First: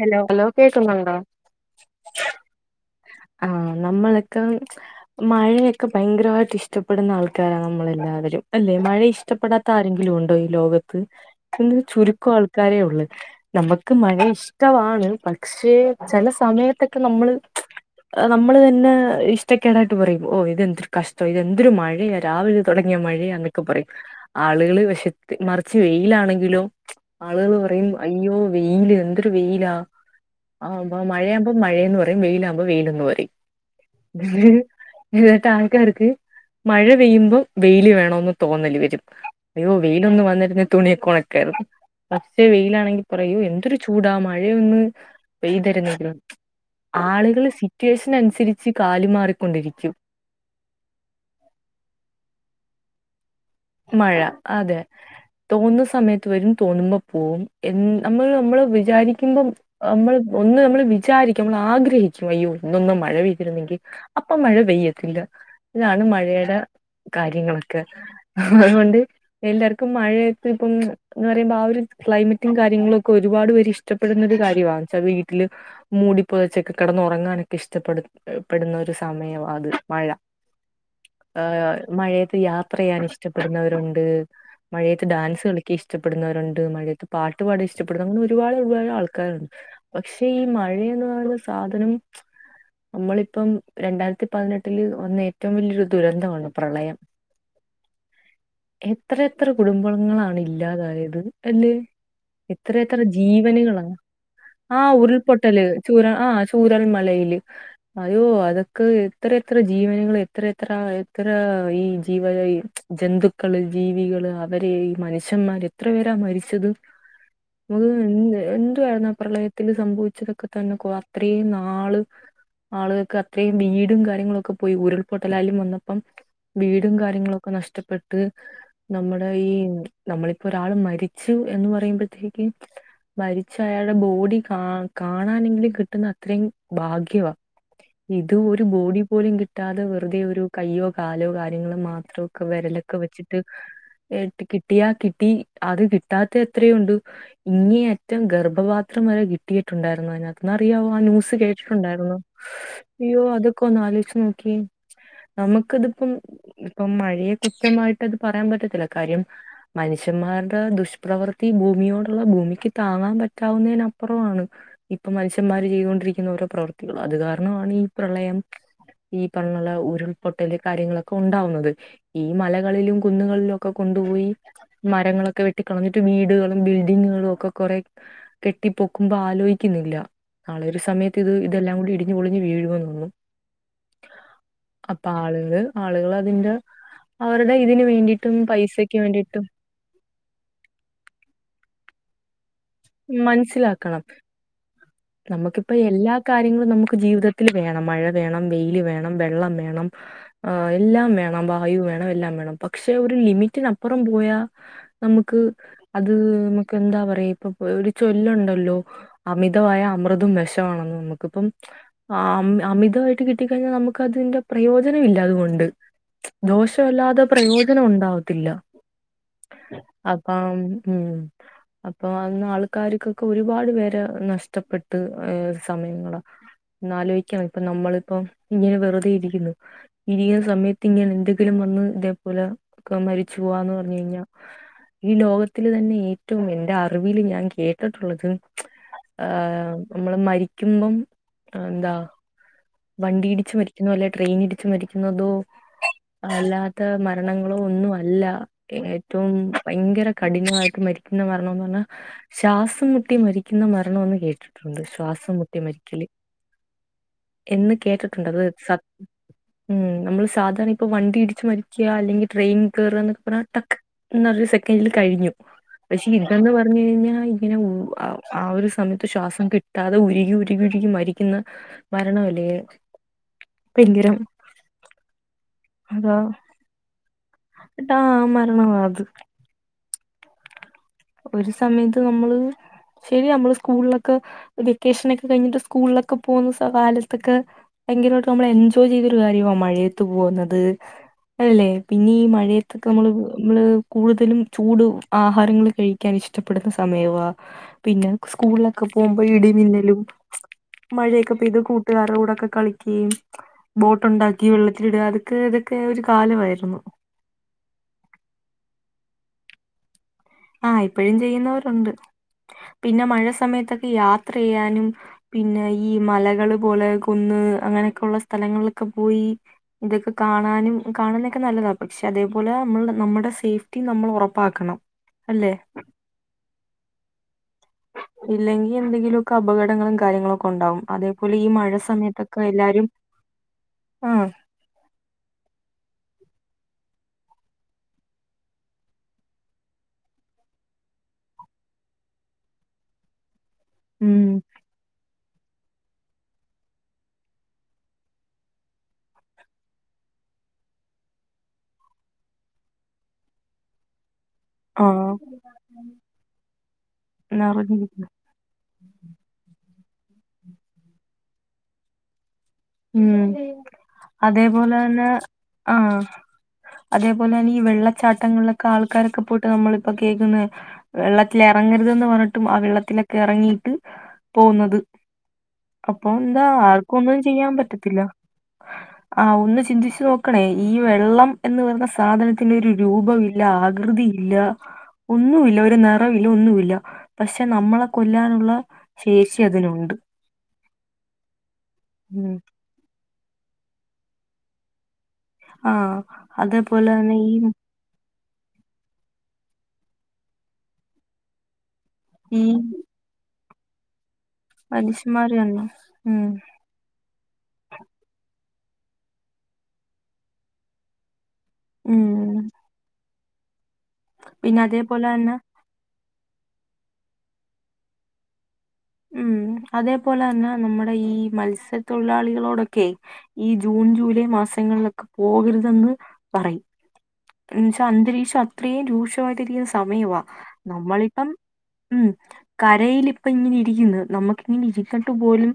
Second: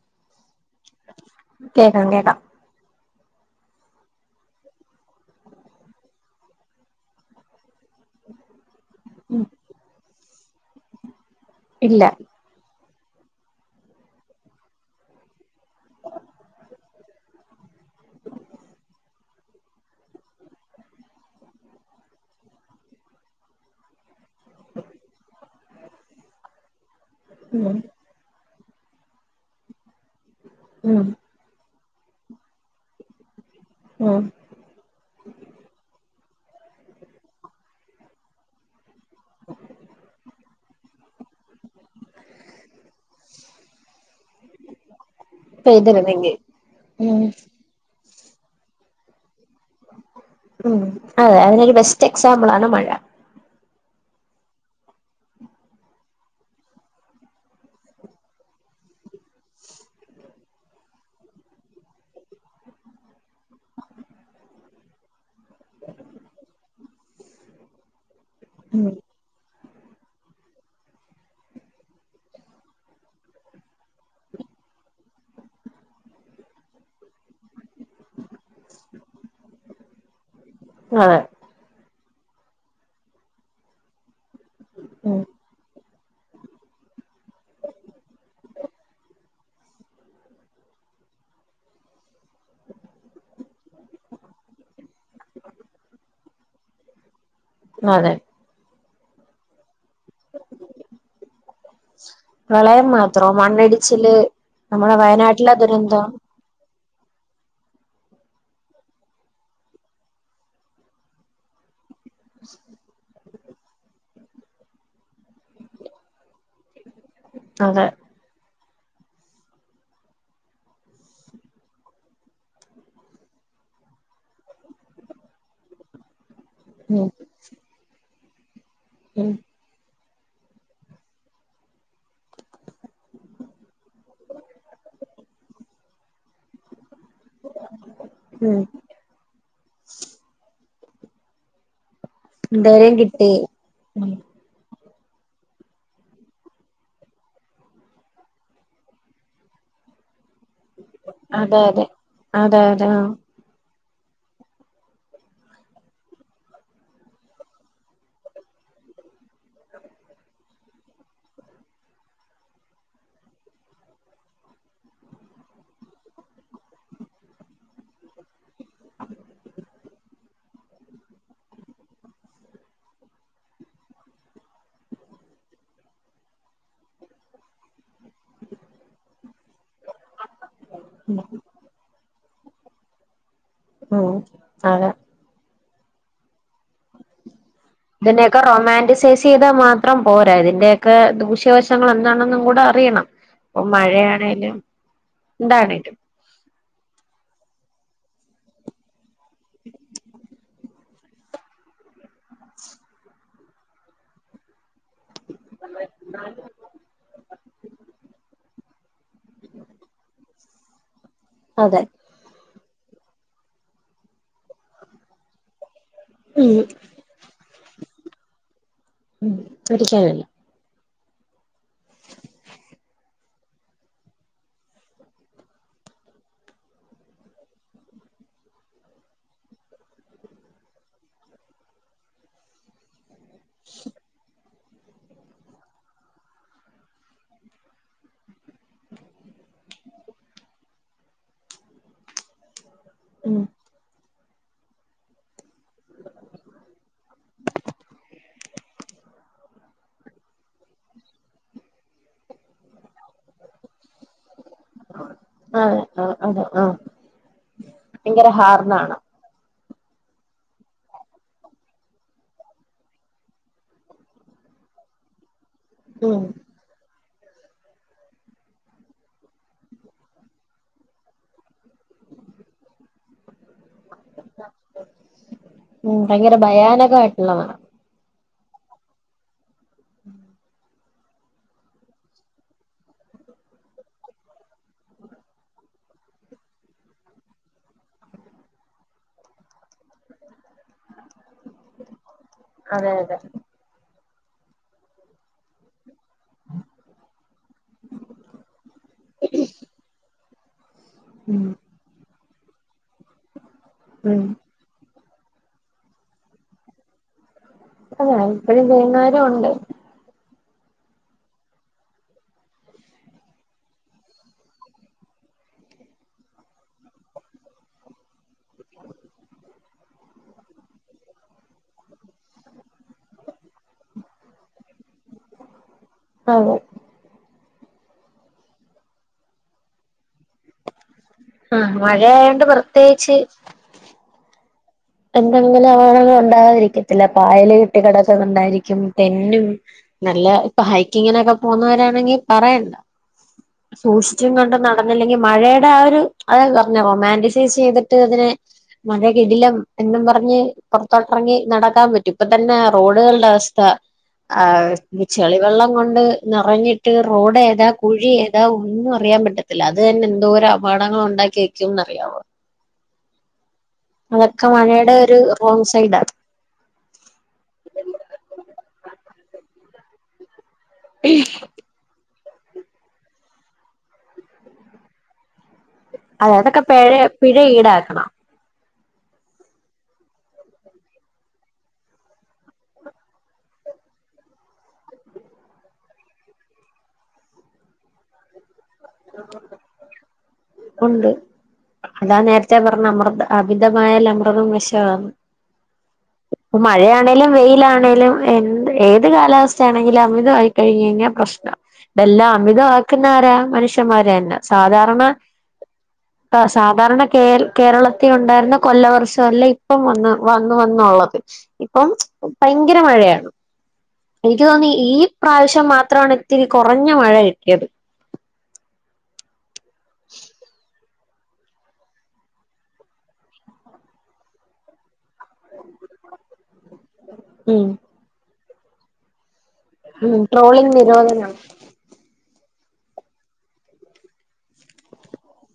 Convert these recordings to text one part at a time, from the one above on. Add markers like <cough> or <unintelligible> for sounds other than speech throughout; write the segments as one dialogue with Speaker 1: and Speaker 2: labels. Speaker 1: Hello hello കേക്കുന്നുണ്ടോ
Speaker 2: കേക്കാം കേക്കാം
Speaker 1: ആഹ് നമ്മളൊക്കെ മഴയൊക്കെ ഭയങ്കരമായിട്ട് ഇഷ്ടപ്പെടുന്ന ആൾക്കാരാണ് നമ്മളെല്ലാവരും എല്ലെ മഴ
Speaker 2: ഉം
Speaker 1: ഇഷ്ടപ്പെടാത്ത ആരെങ്കിലും ഉണ്ടോ ഈ ലോകത്ത് പി
Speaker 2: ഇല്ല
Speaker 1: ചുരുക്കം ആൾ കാരേ ഉള്ളൂ നമുക്ക് മഴ ഇഷ് ഇക്കവാണേ പക്ഷേ ചെല സമയത്തൊക്കെ നമ്മള് ഏഹ് നമ്മള് തന്നെ ഇഷ്ടക്കേടായിട്ട് പറയും ഓഹ് ഇതെന്തൊരു കഷ്ടാ ഇതെന്തൊരു മഴയാ രാവിലെ തൊടങ്ങിയ മഴയാ എന്നൊക്കെ പറയും ആളുകളെ വെശത്ത് മറിച്ച് വെയിലാണെങ്കിലോ ആളുകളു
Speaker 2: ഉം
Speaker 1: പറയും അയ്യോ വെയില് ആഹ് എന്തൊരു വെയിലാ ആഹ്
Speaker 2: ഉം
Speaker 1: മഴയാകുമ്പം മഴയെന്ന് പറയും വെയിലാകുമ്പം വെയിലെന്ന് പറയും ഉ
Speaker 2: ഉം
Speaker 1: <unintelligible> തായിട്ട് ആൾക്കാർക്ക് മഴ പെയ്യുമ്പോ വെയിലു വേണമ്ന്ന് തോന്നലു വരും അയ്യോ വെയിലൊന്നു വന്നിരുന്നേ തുണിയൊക്കെ ഒണക്കായിരുന്നു പക്ഷേ വെയിലാണെങ്കി പറയും അയ്യോ എന്തൊരു ചൂടാ മഴയൊന്ന് പെയതിരുന്നെങ്കിലും
Speaker 2: പെയ്തിരുന്നെങ്കി ഉം
Speaker 1: ആളുകളു സിറ്റ് വേഷൻ അനുസരിച് കാലു മാറിക്കൊണ്ടിരിക്കും
Speaker 2: ഉം ഓഹ് അതിനൊരു ബെസ്റ്റ് എക്സാമ്പിളാണ് മഴ
Speaker 1: മഴ അതെ തോന്നുന്ന സമയത്ത് വരും തോന്നുമ്പ പോം എന്ന് നമ്മള് നമ്മള് വിചാരിക്കുമ്പം നമ്മളെ ഒന്ന് നമ്മൾ വിചാരിക്കും നമ്മൾ ആഗ്രഹിക്കും അയ്യോ ഇന്നൊന്ന് മഴ പെയ്തിരുന്നെങ്കിൽ അപ്പം മഴ പെയ്യത്തില്ല ഇതാണ് മഴയുടെ കാര്യങ്ങളൊക്കെ
Speaker 2: ഉം
Speaker 1: അതുകൊണ്ട് എല്ലാർക്കും മഴയൊക്കെ ഇപ്പം എന്ന് പറയുമ്പം ആ ഒരു ക്ലൈമറ്റും കാര്യങ്ങളും ഒക്കെ ഒരുപാട് പേര് ഇഷ്ടപ്പെടുന്ന ഒരു കാര്യാ എന്നുവെച്ചാൽ വീട്ടില് മൂടിപ്പൊതച്ചൊക്കെ കെടന്നൊറങ്ങാനൊക്കെ ഇഷ്ടപെടുന്നൊരു സമയാ അത് മഴ
Speaker 2: അതെ
Speaker 1: ആഹ് മഴയത്ത് യാത്ര ചെയ്യാൻ ഇഷ്ടപ്പെടുന്നവരുണ്ട് മഴയത്ത്
Speaker 2: ഉം
Speaker 1: ഡാൻസ് കളിക്ക ക്കിഷ്ടപ്പെടുന്നവരുണ്ട് മഴയത്ത് പാട്ട് പാടാൻ ഇഷ്ടപ്പെടുന്ന അങ്ങന് ഒരുപാട് ഒരുപാട് ആൾക്കാരുണ്ട് പക്ഷെ ഈ മഴേന്ന് പറയുന്ന സാധനം നമ്മളിപ്പം രണ്ടായിരത്തി പതിനെട്ടില് വന്ന ഏറ്റവും വലിയൊരു ദുരന്തമാണ് പ്രളയം
Speaker 2: അതെ
Speaker 1: എത്ര എത്ര കുടുംബങ്ങളാണ് ഇല്ലാതായത് അല്ലേ എത്ര
Speaker 2: പ്രളയം
Speaker 1: എത്ര
Speaker 2: മാത്രോ
Speaker 1: ജീവനുകളാ
Speaker 2: മണ്ണിടിച്ചില്
Speaker 1: ആ
Speaker 2: നമ്മുടെ വയനാട്ടിലെ
Speaker 1: ഉരുൾപൊട്ടല് ചൂര
Speaker 2: ദുരന്തം
Speaker 1: ആഹ് ചൂരൽ മലയിയില് അയോ അതൊക്കെ എത്ര എത്ര ജീവനികൾ എത്രയത്ര എത്ര ഈ ജീവ ജന്തുക്കള് ജീവികള് അവരെ ഈഹ് മനുഷ്യമ്മാര് എത്ര പേരാ മരിച്ചത്
Speaker 2: അതെ
Speaker 1: നമുക്ക് എന്ത് എന്തുവാരുന്നു ആ പ്രളയത്തില് സംഭവിച്ചതൊക്കെ തന്നെ കോ അത്രയും നാള് ആളുകൾക്ക് അത്രയും വീടും കാര്യങ്ങളൊക്കെ പോയി ഉരുൾപൊട്ടലായാലും വന്നപ്പം വീടും
Speaker 2: ഉം
Speaker 1: കാര്യങ്ങളൊക്കെ നഷ്ടപ്പെട്ട് നമ്മുടെ
Speaker 2: ഉം
Speaker 1: ഈഹ് നമ്മളിപ്പോ ഒരാള് മരിച്ചു എന്ന് പറയുമ്പോഴത്തേക്ക്‌ മരിച്ച് അയാടെ ബോഡി കാ കാണാനെങ്കിലും കിട്ടുന്നത്രേം ഭാഗ്യമാ ഇതു
Speaker 2: ഉം
Speaker 1: ഒരു ബോഡി പോലും കിട്ടാതെ വെറുതെ ഒരു കയ്യോ കാലോ കാര്യങ്ങളോ മാത്രോ ക്ക്‌
Speaker 2: ധൈര്യം
Speaker 1: വിരലൊക്കെ
Speaker 2: കിട്ടി
Speaker 1: വെച്ചിട്ട്
Speaker 2: ഉം
Speaker 1: ഏഹ് കിട്ടിയാ കിട്ടി അത് കിട്ടാത്ത എത്രയോ ഉണ്ട് ഇങ്ങേ അറ്റം ഗർഭപാത്രം വരെ കിട്ടിയിട്ടുണ്ടായിരുന്നു അതിനകത്ത് ഇന്നറിയാവോ ആ ന്യൂസ്
Speaker 2: അതെ അതെ
Speaker 1: കേട്ടിട്ടുണ്ടായിരുന്നോ
Speaker 2: അതെ അതെ ആഹ്
Speaker 1: അയ്യോ അതൊ ക്കൊന്നാലോചിച്ച് നോക്കിയേ നമുക്കതിപ്പം ഇപ്പം മഴ ഏഹ് കുൃത്യമായിട്ടത് പറയാൻ പറ്റത്തില്ല കാര്യം മനുഷ്യന്മാരുടെ ദുഷ്പ്രവർത്തി ഭൂമിയോടുള്ള ഭൂമിക്ക് താങ്ങാൻ പറ്റാവുന്നതിന് അപ്പുറമാണ് ഇപ്പം മനുഷ്യമ്മാര് ചെയ്തോണ്ടിരിക്കുന്ന ഓരോ പ്രവൃത്തികള് അത് കാരണമാണ് ഈ പ്രളയം ഈ പണ്ണോള്ള ഉരുൾപൊട്ടല് കാര്യങ്ങളൊക്കെ ഉണ്ടാവുന്നത് ഈഹ് മലകളിലും കുന്നുകളിലും ഒക്കെ കൊണ്ടുപോയി മരങ്ങളൊക്കെ വെട്ടി കളഞ്ഞിട്ട് വീടുകളും ബിൽഡിങ്ങുകളും ഒക്കെ കൊറെ കെട്ടി പൊക്കുമ്പം ആലോയ്ക്ക്ന്നില്ല ഒരു
Speaker 2: ഉം
Speaker 1: സമയത്ത് ഇത് ഇതെല്ലാം കൂടി ഇടിഞ്ഞ് പൊളിഞ്ഞ് വീഴും എന്നുന്ന്
Speaker 2: ഉം അതെ
Speaker 1: അപ്പ ആളുകള് ആളുകളതിന്റെ അവറ്ടെ ഇതിന്
Speaker 2: ഇതിനെയൊക്കെ
Speaker 1: പൈസക്ക് വേണ്ടിയിട്ടും
Speaker 2: റൊമാന്റിസീസീതാ മാത്രം പോരാ, ഇതിന്റെയൊക്ക ദൂഷ്യവശങ്ങൾ എന്താണും കൂട റിയണം. ഇപ്പൊ
Speaker 1: മനസ്സിലാക്കണം
Speaker 2: മഴയാണേലും.
Speaker 1: നമുക്കിപ്പ
Speaker 2: എന്താണേലും
Speaker 1: എല്ലാ കാര്യങ്ങളും നമുക്ക് ജീവിതത്തിൽ വേണം. മഴ വേണം, വെയില് വേണം. വെള്ളം വേണം. ഏഹ് എല്ലാം വേണം. വായു വേണം എല്ലാം വേണം പക്ഷെ ഒരു ലിമിറ്റിനപ്പുറം പോയാ നമുക്ക് അത് നമുക്ക് എന്താ പറയാ ഇപ്പൊ ഒരു ചൊല്ലുണ്ടല്ലോ അമി തായ അമൃതും വെഷവാണെന്ന് നമുക്കിപ്പം
Speaker 2: അതെ
Speaker 1: ആഹ് അമിതായിട്ട് കിട്ടിക്കഴിഞ്ഞ നമുക്കതിന്റെ പ്രയോജനം ഇല്ല അതുകൊണ്ട്.
Speaker 2: ഉം
Speaker 1: ദോഷല്ലാതെ പ്രയോജനം ഉണ്ടാവത്തില്ല.
Speaker 2: ഒരിക്കലുല്ല
Speaker 1: അപ്പം ഉം അപ്പൊ അന്ന് ആൾക്കാർക്കൊക്ക ഒരുപാട് പേരെ നഷ് നഷ്ടപ്പെട്ട് ഏഹ് സമയങ്ങള ഒന്ന് ആലോയ്ക്കണം. ഇപ്പൊ നമ്മളിപ്പം ഇങ്ങനെ വെറുതെ ഇരിക്ക്ന്ന്. ഇരിക്കുന്ന സമയത്ത് ഇങ്ങനെ എന്തെങ്കിലും വന്ന് ഇതേപോലെ മരിച്ചു പോവാന്ന് പറഞ്ഞഴിഞ്ഞ ഈ ലോകത്തില് തന്നെ ഏറ്റവും എന്റെ അറിവിൽ ഞാൻ കേട്ടിട്ടുള്ളത് ആഹ് നമ്മള് മരിക്കുമ്പം എന്താ
Speaker 2: ഉം
Speaker 1: വണ്ടിയിടിച്ച് മരിക്കുന്ന പോലെ ട്രെയിനിടിച്ച് മരിക്കുന്നതോ അല്ലാത്ത മരണങ്ങളൊന്നും അല്ല. ഏറ്റവും ഭയങ്കര കഠിനമായിട്ട് മരിക്കുന്ന മരണൊന്ന് പറ്ഞ്ഞ ശ്വാസം മുട്ടി മരിക്കുന്ന മര്ണൊന്ന് കേട്ടിട്ടുണ്ട്. ശ്വാസം മുട്ടി മരിക്കല്
Speaker 2: ആഹ് ആഹ്
Speaker 1: എന്ന് കേട്ട്ട്ടുണ്ട്.
Speaker 2: ഭയങ്കര
Speaker 1: അത് സ
Speaker 2: ഹാർഡാണ്
Speaker 1: ഉം നമ്മള് സാധാര്ണ ഇപ്പൊ വണ്ടി ഇടിച്ച് മരിക്ക, അല്ലെങ്കി ട്രെയിൻ കേറ ന്നൊക്ക പറഞ്ഞ ടക്ക് ന സെക്കൻഡില് കഴിഞ്ഞു പക്ഷെ
Speaker 2: ഉം
Speaker 1: ഇതെന്ന് പറഞ്ഞു കഴിഞ്ഞാൽ ആഹ് ഒരു സമയത്ത് ശ്വാസം കിട്ടാതെ ഉരുകി, ഉരുകി ഉുരുകി മരിക്ക്ന്ന ആണോലേ, ഭയങ്കരം.
Speaker 2: ഉം
Speaker 1: അതാ
Speaker 2: ഭയങ്കര ഭയാനകായിട്ടുള്ളത
Speaker 1: ട്ടാ മരണമാത്
Speaker 2: ഉം
Speaker 1: ഒര് സമേത്ത് നമ്മള് ശെരിയ നമ്മള് സ്കൂളിലൊക്ക വെക്കേഷൻ ഒക്ക കഴിഞ്ഞിട്ട്, സ്കൂളിലൊക്ക പോവുന്ന കാലത്തൊക്ക? ഭയങ്കരായിട്ട് നമ്മൾ എൻജോയ് ചെയ്തൊരു കാര്യാ മഴയത്ത് പോവുന്നത്. അല്ലെ പിന്നീ മ ഴത്തൊക്ക
Speaker 2: അതെ
Speaker 1: നമ്മള്
Speaker 2: അതെ
Speaker 1: മ്മള് കൂടുതലും ചൂട് ആഹാരങ്ങള് ഇഷ്ടപ്പെടുന്ന സമയവാ, പിന്നെ സ്കൂളിലൊക്ക പോവുമ്പഴ് ഇടി മിന്നലും. മഴയൊക്ക
Speaker 2: ഉം
Speaker 1: പെയ്ത് കൂട്ടുകാര്ടെ കൂടൊക്ക കളിക്കേം ബോട്ട്
Speaker 2: ഉം
Speaker 1: ഉണ്ടാക്കി വെള്ളത്തിലിടാ ക്ക ഇതൊക്കെ ഒരു കാലവായിരുന്നു.
Speaker 2: അല്ല ഇപ്പഴും ചെയുന്നവരു ഉണ്ട്.
Speaker 1: ആഹ് ഇപ്പഴും ചെയ്യുന്നവരുണ്ട്. പിന്നെ മഴ സമയത്തൊക്ക യാത്ര യ്യാനും, പിന്നെ ഈ മലകള് പോല കുന്ന് അങ്ങനെയൊക്ക ഉള്ള സ്ഥലങ്ങളിലൊക്ക പോയി ഇതൊക്ക കാണാനും കാണാനൊക്ക നല്ലത അതേപോലെ നമ്മ നമ്മടെ സേഫ്റ്റി നമ്മൾ ഒറപ്പാക്കണം. അല്ലെ
Speaker 2: ആ
Speaker 1: ഇല്ലെങ്കിൽ എന്തെങ്കിലുമൊക്കെ അപകടങ്ങളും കാര്യങ്ങളൊ ഒക്കെ ഉണ്ടാവും. അതേ അത് പോലെ ഈ
Speaker 2: ആഹ്
Speaker 1: മഴ സമയത്തൊക്കെ
Speaker 2: മഴയായോണ്ട്
Speaker 1: എല്ലാരും
Speaker 2: പ്രത്യേകിച്ച്
Speaker 1: ആ
Speaker 2: എന്തെങ്കിലും ആ പകടങ്ങൾ ഉണ്ടാകാതിരിക്കത്തില്ല. പായല് കെട്ടി കിടക്കുന്നുണ്ടായിരിക്കും. തെന്നും. നല്ല ഇപ്പൊ ഹൈക്കിങ്ങിനൊക്കെ പോകുന്നവരാണെങ്കിൽ പറയണ്ട സൂക്ഷിച്ചും
Speaker 1: ഉം
Speaker 2: കൊണ്ട് പറഞ്ഞെങ്കിൽ മഴയുടെ ആ ഒരു അത പറഞ്ഞ റൊമാന്റിസൈസ് ചെയ്തിട്ട് അതിനെ മഴ കിടിലം എന്നും പറഞ്ഞ് പുറത്തോട്ടറങ്ങി നടക്കാൻ പറ്റും ഇപ്പ തന്നെ റോഡുകളുടെ അവസ്ഥ
Speaker 1: ആ
Speaker 2: ആ് ചെളിവെള്ളം കൊണ്ട് നിറഞ്ഞിട്ട് റോഡ് ഏതാ
Speaker 1: നിറഞ്ഞിരിക്കും
Speaker 2: കുഴി ഏതാ ഇതാ ഒന്നും അറിയാ പറ്റത്തില്ല അത് തന്നെ എന്തോര അപകടങ്ങൾ ഉണ്ടാക്കി വെക്കുംന്ന് അറിയാമോ?
Speaker 1: ഉം അതേ പോലെ
Speaker 2: മഴയുടെ
Speaker 1: തന്നെ
Speaker 2: ഒരു റോങ് സൈഡാ
Speaker 1: ആഹ് അതേ പോലെ അന്നെ ഈ വെള്ളച്ചാട്ടങ്ങളിലക്കെ ആൾക്കാരൊക്കെ പൊ നമ്മളിപ്പോ കേക്ക്ന്നേ വെള്ളത്തില് എറങ്ങരുതാന്ന് പറഞ്ഞിട്ടും ആഹ് വെള്ളത്തിലൊ എറങ്ങിയിട്ട് പോന്നത് അപ്പൊ
Speaker 2: അത്
Speaker 1: എന്താ
Speaker 2: അതൊക്കെ പിഴ
Speaker 1: ആർക്കും ഒന്നും
Speaker 2: പിഴ
Speaker 1: ചെയ്യാൻ പറ്റത്തില്ലാ
Speaker 2: ഈടാക്കണം
Speaker 1: ആഹ് ഒന്ന് ചിന്തിച്ച് നോക്കാണേ ഈ വെള്ളം എന്ന് പറഞ്ഞാ സാധനത്തിന് ഒര് രൂപമി ല്ലാ ആകൃതി ഇല്ല ഒന്നും ഇല്ല ഒര് നെറും ഇല്ലാ ഒന്നുയില്ലാ പശേ നമ്മളെ കൊല്ലാനോള്ള ശേഷി അതിനേണ്ട്
Speaker 2: ഒണ്ട് അതാ
Speaker 1: ഉം
Speaker 2: നേരത്തെ പറഞ്ഞേ അമൃതാ അമിതമായല് അമൃതം വെശാന്ന്
Speaker 1: ആഹ്
Speaker 2: ഇപ്പാ
Speaker 1: അതേപോലെ തന്നെ
Speaker 2: മഴയാണേലും
Speaker 1: ഈ
Speaker 2: വെയിലാണെലും എന്ത് ഏത് കാലാവസ്ഥയാണെങ്കിലും അമിതമായി കയിഞ്ഞ് കയിഞ്ഞാ പ്രശ്നാ ഇതെല്ലാം
Speaker 1: ഈ
Speaker 2: അമിതാ ക്ക്ന്നാര മനുഷന്മാരന്നാ
Speaker 1: മനുഷ്യൻമാര് അന്നാ
Speaker 2: സാധാരണ കേ കേരളത്തി ഒണ്ടാര്ന്നാ കൊല്ല വർഷം അല്ല ഇപ്പം വന്ന് വന്ന് ഒള്ളത് ഇപ്പം
Speaker 1: ഉം
Speaker 2: ബയങ്കര മഴയാണ് എനിക്ക്
Speaker 1: പിന്നെ
Speaker 2: തോന്ന് ഇ
Speaker 1: അതേപോലെ
Speaker 2: ഈ
Speaker 1: തന്നെ
Speaker 2: പ്രാവശ്യം മാത്രാണ് ഇത്തിരി കൊറഞ്ഞ മഴ കിട്ടിയത്
Speaker 1: ഉം അതേ പോലെ തന്നെ നമ്മടെ ഈ മത്സ്യത്തൊഴിലാളികളോ ഒടൊക്കെ ഈ ജൂൺ ജൂലൈ മാസങ്ങളിലൊക്കെ പോകര്തെന്ന് പറയും
Speaker 2: ഉം
Speaker 1: എന്ന് വെച്ചാ അന്തരീക്ഷം അത്രയും രൂക്ഷമായിട്ടിരിക്ക്ന്നാ
Speaker 2: ഉ ട്രോളിംങ് നിരോധനം
Speaker 1: ഉം കരേല് ഇപ്പം ഇങ്ങനെ ഇരിക്ക്ന്ന് നമ്മക്ക് ഇങ്ങനെ ഇര്ന്നിട്ട് പോലും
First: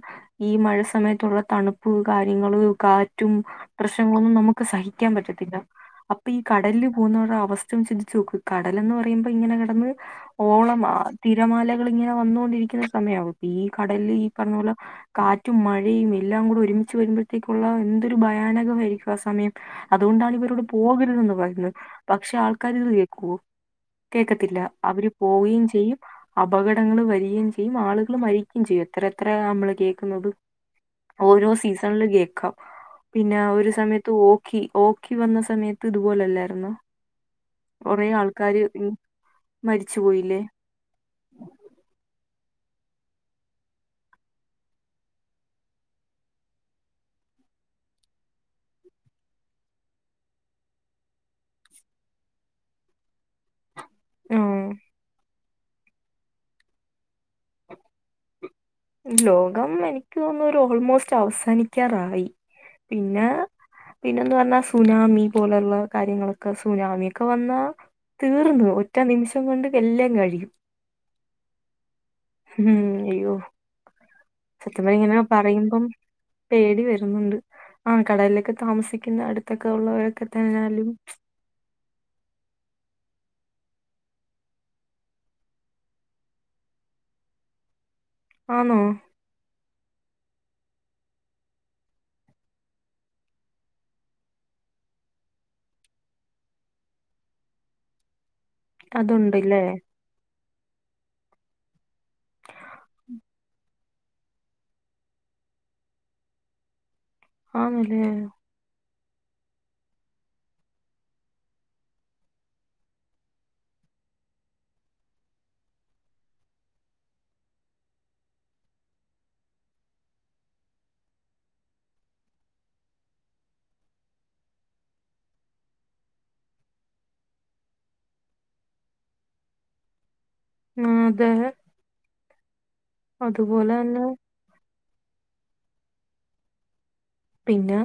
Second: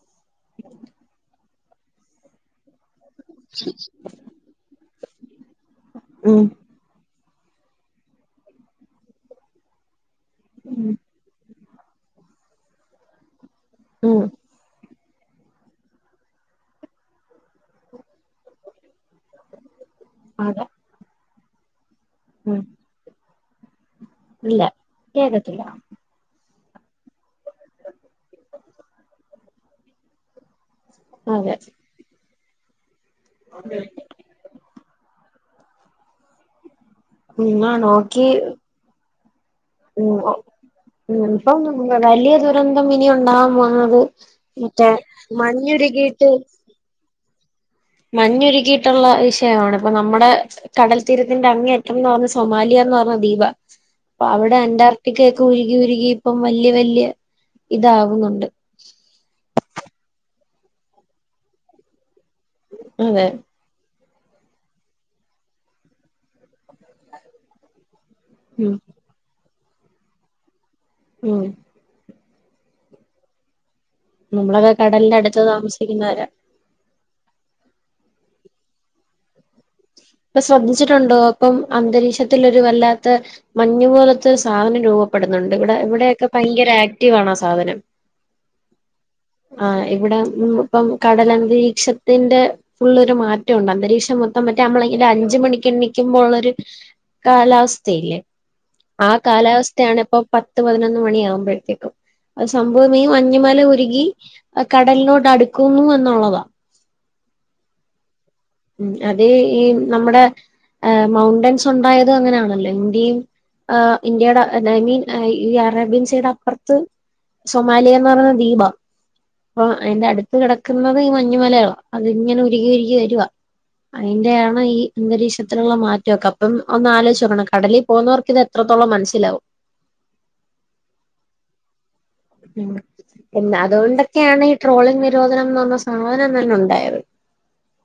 Speaker 1: ഈ മഴ സമയത്ത് ഒള്ള തണുപ്പ് കാര്യങ്ങളു കാ റ്റും പ്രശ്നങ്ങളൊന്നും നമ്മക്ക് സഹിക്ക്യാൻ പറ്റത്തില്ല അപ്പേ ഈ
Speaker 2: ഉം
Speaker 1: കടലിലൂം പോന്നാവറേ അവസ്ഥ ഒന്ന് ചിന്തിച്ച് നോക്ക് കടലാ എന്ന് പറയ്മ്പോ ഇങ്ങനെ കെടന്ന് ഓളം ആഹ് തിരമാല ള് ഇങ്ങനെ വന്നൊണ്ടിരിക്ക്ന്നാ സമയവും ഇപ്പെ ഈ കടലില്
Speaker 2: ഉം
Speaker 1: ഈ പറഞ്ഞോലെ കാറ്റും മഴയും എല്ലാം കൂടെ ഒര്മിച്ച് വെരുമ്പോഴത്തേക്കോള്ള എന്തൊരു ബയാനകമായിരിക്കും ആഹ് സമയം അത് കൊണ്ടാണ് ഇവരോട്
Speaker 2: അതെ
Speaker 1: പോകര്തോന്ന് പറയ്ന്നത് പശേ
Speaker 2: ഉം
Speaker 1: ആൾക്കാര് ഇത് കേക്കൂവേ കേക്കത്തില്ല
Speaker 2: ഇല്ല
Speaker 1: അവര് പോയി
Speaker 2: കേക്കത്തില്ല
Speaker 1: ചെയ്യും അപകടങ്ങള് വെരികയും ചെയ് ആളുകള് മരിക്ക്യായും ചെയ്യം എത്ര എത്ര നമ്മള് കേക്ക്ന്നാത് ഓരോ
Speaker 2: അതെ
Speaker 1: സീസാ കള് കേക്കാം പിന്നെ ഒര് സമയത്ത് ഒ കി ഓക്കി വന്നാ സമയത്ത് ഇത് പോലേ അല്ലാര്ന്നോ
Speaker 2: ഉം ആ
Speaker 1: കൊറെ
Speaker 2: നോക്കി
Speaker 1: ആൾക്കാര് മ മരിച്ച് പോയില്ലോ
Speaker 2: ഇപ്പൊ വല്ല്യായ ദുരന്തം ഇനി ഒണ്ടാവാൻ പോന്നാത് മറ്റേ മഞ്ഞുരുകിട്ട് മഞ്ഞരുക്കിയിട്ടോള്ള വിഷയാണ് ഇപ്പൊ നമ്മടെ കടൽത്തീരത്തിന്റെ അങ്ങേറ്റം എന്ന് പറഞ്ഞ് സൊമാലിയന്ന് പറഞ്ഞാ ദീപാ അപ്പൊ അവടെ
Speaker 1: ഉം
Speaker 2: അന്റാർടിക്കിയാക്കെ ഉരുകി ഉരുകി ഇപ്പം വല്ല്യായ വല്ല്യാ ഇതിവുന്നോണ്ട്
Speaker 1: ലോകം എനിക്ക് തോന്നന്നും ഒര് ഓൾമോസ്റ്റ് അവസാനിക്കാറായി
Speaker 2: അതെ
Speaker 1: പിന്നെ പിന്നെ എന്ന് പറഞ്ഞാ സുനാമി പോലെള്ളാ കാര്യങ്ങളൊക്കെ സുനാമി ഒക്കെ വന്നാ തീർന്നു
Speaker 2: ഉം
Speaker 1: ഒറ്റാ നിമിഷം കൊണ്ട് എല്ലാം കയിയും
Speaker 2: ഉം
Speaker 1: ഉം അയ്യോ
Speaker 2: നമ്മളൊക്കെ
Speaker 1: സത്യം പറഞ്ഞാ
Speaker 2: കടലിന്റെ
Speaker 1: ഇങ്ങനെ
Speaker 2: അടുത്ത്
Speaker 1: പറയ്മ്പം
Speaker 2: താമസിക്കുന്നവരാ
Speaker 1: പേടി വേര്ന്നോണ്ട് ആഹ് കടലൊക്കെ താമസിക്കുന്നാ അട്ത്തൊക്കെ ഉള്ളവരൊക്കെ
Speaker 2: ഇപ്പൊ
Speaker 1: തന്നാലും
Speaker 2: ശ്രദ്ധിച്ചിട്ടുണ്ടോ ഇപ്പം അന്തരീക്ഷത്തില് ഒര് വല്ലാത്ത മഞ്ഞ് പോലത്തെ ഒര് സാനം രൂപപ്പെടുന്നോണ്ട് ഇവടെ ഇവടെയൊക്കെ പയങ്കര ആക്റ്റീവാണ് ആ സാനം
Speaker 1: ആന്നോ
Speaker 2: ആഹ് ഇവടെ ഇപ്പം കടലന്തരീക്ഷത്തിന്റെ ഫുൾ ഒര് മാറ്റം ഒണ്ട് അന്തരീക്ഷം മൊത്തം മറ്റേ അമ്മ ഇല്ല അഞ്ച് മണിക്ക് എണ്ണിക്കുമ്പോ ഉള്ളൊരു കാലാവസ്ഥയില്ലേ ആ
Speaker 1: അതുണ്ടല്ലേ
Speaker 2: കാലാവസ്ഥയാണ് ഇപ്പൊ പത്ത് പതിനൊന്ന് മണി ആകുമ്പോഴത്തേക്കും ആ സംഭവം ഈ മഞ്ഞു മല ഉരുകി ആ കടലിനോട് അടുക്കുന്നു എന്നുള്ളത
Speaker 1: ആണ്ലെ
Speaker 2: ഉം അതെ ഈ നമ്മുടെ മൗണ്ടൻസ് ഉണ്ടായതും അങ്ങനെയാണല്ലോ ഇന്ത്യും ആ് ഇന്ത്യയുടെ ഐ മീൻ ഈ അറേബ്യൻ സീയുടെ അപ്പുറത്ത് സൊമാലിയന്ന് പറഞ്ഞ ദീപ അപ്പൊ അയിന്റെ അടുത്ത് കിടക്കുന്നത് ഈ മഞ്ഞുമലകള അതിങ്ങനെ ഉരുകി ഉരുകി വരുവാ അയിന്റെ ആാണ് ഈ അന്തരീക്ഷത്തിലുള്ള മാറ്റമൊക്കെ അപ്പം ഒന്ന് ആലോയിച്ച് നോക്കണം കടലിൽ പോകുന്നവർക്കിത് എത്രത്തോളം മനസ്സിലാവും
Speaker 1: അതെ അതുപോലെ തന്നെ
Speaker 2: അതുകൊണ്ടൊക്കെയാണ് ഈ ട്രോളിങ് നിരോധനംന്ന് പറഞ്ഞ സാധനം തന്നെ ഉണ്ടായത്
Speaker 1: പിന്നെ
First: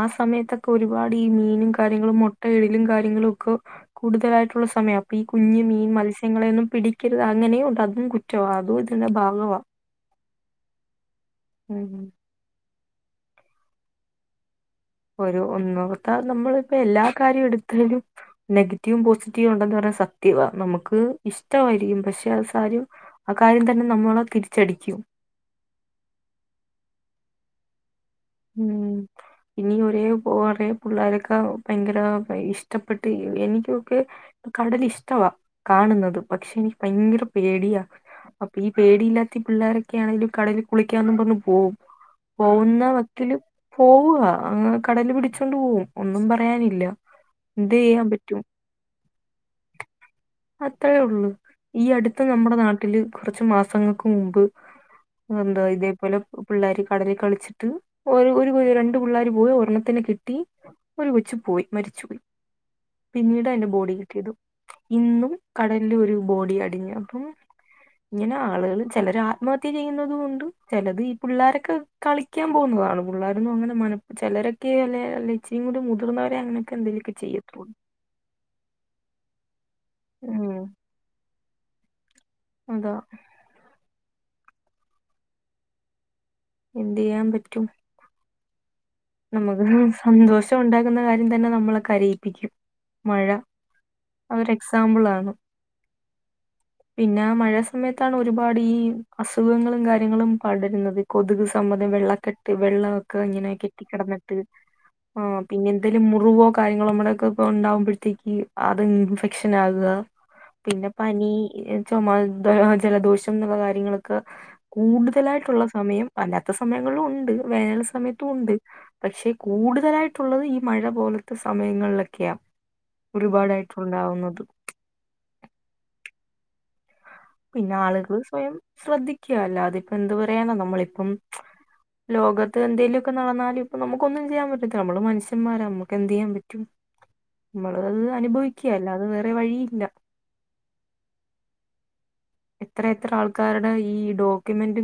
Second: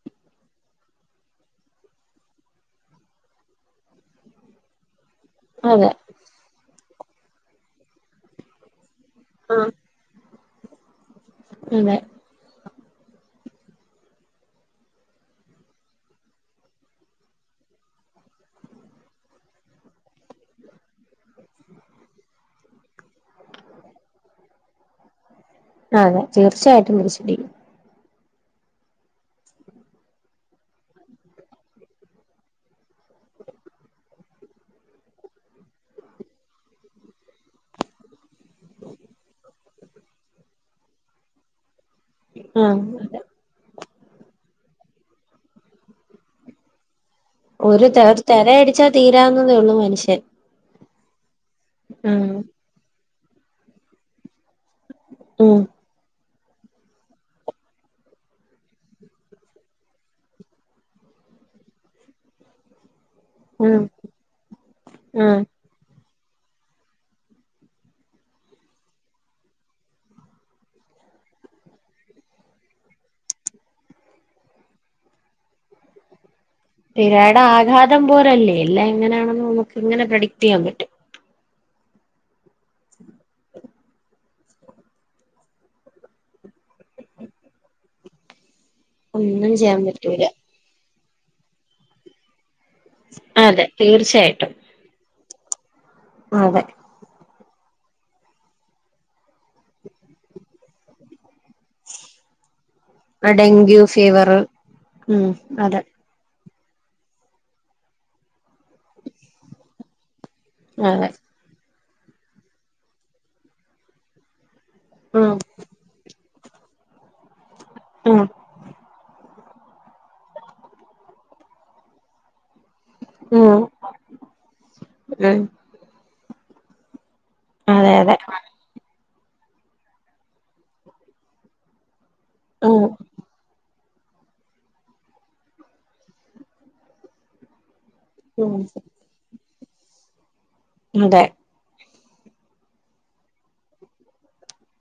Speaker 1: ആ സമയത്തൊക്കെ ഒരുപാട് ഈ മീനും കാര്യങ്ങളും മുട്ടയിടലും കാര്യങ്ങളും ഒക്കെ കൂടുതലായിട്ടുള്ള സമയം അപ്പൊ ഈ കുഞ്ഞ് മീൻ
Speaker 2: അതെ
Speaker 1: മത്സ്യങ്ങളെയൊന്നും പിടിക്കരുത് അങ്ങനെയു ഉണ്ട് അതും കുറ്റവാ അതും ഇതിന്റെ ഭാഗവാ
Speaker 2: ആഹ്
Speaker 1: ഉം
Speaker 2: അതെ
Speaker 1: ഹം ഒരു ഒന്നോർത്ത നമ്മളിപ്പോ എല്ലാ കാര്യം എടുത്താലും നെഗറ്റീവും പോസിറ്റീവും ഉണ്ടന്ന് പറഞ്ഞ സത്യവാ നമുക്ക് ഇഷ്ടമായിരിക്കും പക്ഷെ അത് സാര ആ കാര്യം തന്നെ നമ്മളെ തിരിച്ചടിക്കും
Speaker 2: അതെ തീർച്ചയായിട്ടും തിരിച്ചടിക്കും
Speaker 1: ഉം ഇനി ഒരേ ഒറെേ പിള്ളോരൊക്കെ ഭയങ്കര ഇഷ്ടപ്പെട്ട് എനിക്കൊക്കെ കടൽ ഇഷ്ടവാ കാണുന്നത് പക്ഷെ എനിക്ക് ഭയങ്കര പേടിയാ അപ്പൊ ഈ പേടിയില്ലാത്ത പിള്ളോരൊക്കെ ആണെങ്കിലും കടലിൽ കുളിക്കാനന്നും പറഞ്ഞു പോവും
Speaker 2: ആഹ്
Speaker 1: പോവുന്ന
Speaker 2: അതെ
Speaker 1: ക്കില് പോവാ അങ് കടല് പിടിച്ചൊണ്ട് പോകും ഒന്നും പറയാനില്ല എന്ത്
Speaker 2: ഒരു
Speaker 1: ചെയ്യാൻ പറ്റും
Speaker 2: തിരയടിച്ചാൽ തീരാവുന്നതേ ഉള്ളൂ മനുഷ്യൻ
Speaker 1: അത്രയേ ഉള്ളു ഈ അടുത്ത്
Speaker 2: ആഹ്
Speaker 1: നമ്മുടെ നാട്ടില് കുറച്ചു മാസങ്ങൾക്ക് മുമ്പ്
Speaker 2: ഉം
Speaker 1: എന്തോ ഇതേപോലെ പിള്ളേര് കടലിൽ കളിച്ചിട്ട് ഒരു രണ്ട് പിള്ളേര് പോയി ഒരെണ്ണത്തിനെ കിട്ടി ഒരു കൊച്ചു പോയി മരിച്ചുപോയി പിന്നീട അയിന്റെ ബോഡി കിട്ടിയത് ഇന്നും
Speaker 2: ആഹ
Speaker 1: കടലിൽ ഒരു ബോഡി അടിഞ്ഞു അപ്പം ഇങ്ങനെ ആളുകള് ചിലര് ആത്മഹത്യ ചെയ്യുന്നതുണ്ട് ചിലത് ഈ പിള്ളോരൊക്കെ കളിക്കാൻ പോകുന്നതാണ് പിള്ളേരൊന്നും അങ്ങനെ മന ചിലരൊക്കെ അല്ലല്ല ഇച്ചിരി കൂടി മുതിർന്നവരെ അങ്ങനെ
Speaker 2: തിരെടെ ആഘാതം പോലല്ലേ ഇല്ല എങ്ങനെയാണെന്ന് നമുക്ക് ഇങ്ങനെ പ്രൊഡിക്ട് ചെയ്യാൻ
Speaker 1: ഉം
Speaker 2: പറ്റും
Speaker 1: അതാ എന്തെയ്യാൻ പറ്റും
Speaker 2: ഒന്നും
Speaker 1: നമുക്ക്
Speaker 2: ചെയ്യാൻ പറ്റൂല
Speaker 1: സന്തോഷ ഉണ്ടാക്കുന്ന കാര്യം തന്നെ നമ്മളെ കരയിപ്പിക്കും മഴ
Speaker 2: അതെ തീർച്ചയായിട്ടും
Speaker 1: അതൊരു എക്സാമ്പിൾ ആണ്
Speaker 2: അതെ
Speaker 1: പിന്നെ മഴ സമയത്താണ് ഒരുപാട് ഈ അസുഖങ്ങളും കാര്യങ്ങളും പടരുന്നത് കൊതുക് സംമ്മധം വെള്ള കെട്ട് വെള്ള ക്കെ ഇങ്ങനെ
Speaker 2: ഡെങ്കു ഫീവർ
Speaker 1: കെട്ടിക്കിടന്നിട്ട്
Speaker 2: ഉം
Speaker 1: ആഹ് പിന്നെ
Speaker 2: അതെ
Speaker 1: എന്തേലും മുറിവൊ കാര്യങ്ങളും നമ്മുടൊക്കെ ഇപ്പൊ ഉണ്ടാവുമ്പോഴത്തേക്ക് അത് ഇൻഫെക്ഷൻ ആകുക പിന്നെ
Speaker 2: അതെ
Speaker 1: പനി ചുമ ജലദോഷം എന്നുള്ള കാര്യങ്ങളൊക്കെ
Speaker 2: ഉം
Speaker 1: കൂടുതലായിട്ടുള്ള സമയം അല്ലാത്ത സമയങ്ങളിലും ഉണ്ട് വേനൽ
Speaker 2: ഉം
Speaker 1: സമയത്തു
Speaker 2: ഉം
Speaker 1: ഉണ്ട് പക്ഷെ കൂടുതലായിട്ടുള്ളത് ഈ മഴ പോലത്തെ സമയങ്ങളിലൊക്കെയാ ഒരുപാടായിട്ടുണ്ടാവുന്നത്
Speaker 2: ഉം
Speaker 1: പിന്നെ
Speaker 2: അതെ
Speaker 1: ആളുകള് സ്വയം ശ്രദ്ധിക്ക അല്ലാതെ ഇപ്പൊ എന്ത് പറയാനാ നമ്മളിപ്പം ലോകത്ത്
Speaker 2: ഉം
Speaker 1: എന്തേങ്കലുഒക്കെ നടന്നാലും ഇപ്പൊ നമുക്ക ഒന്നും ചെയ്യാൻ പറ്റത്തില്ല നമ്മള് മനഷ്യന്മാരാ നമുക്ക് എന്ത് ചെയ്യാൻ പറ്റും നമ്മളത്
Speaker 2: ഉം
Speaker 1: അനുഭവിക്കുക അല്ലാതെ വേറെ വഴിയില്ല
Speaker 2: അതെ
Speaker 1: എത്ര എത്ര ആൾക്കാരുടെ ഈ ഡോക്യൂുമെന്റ്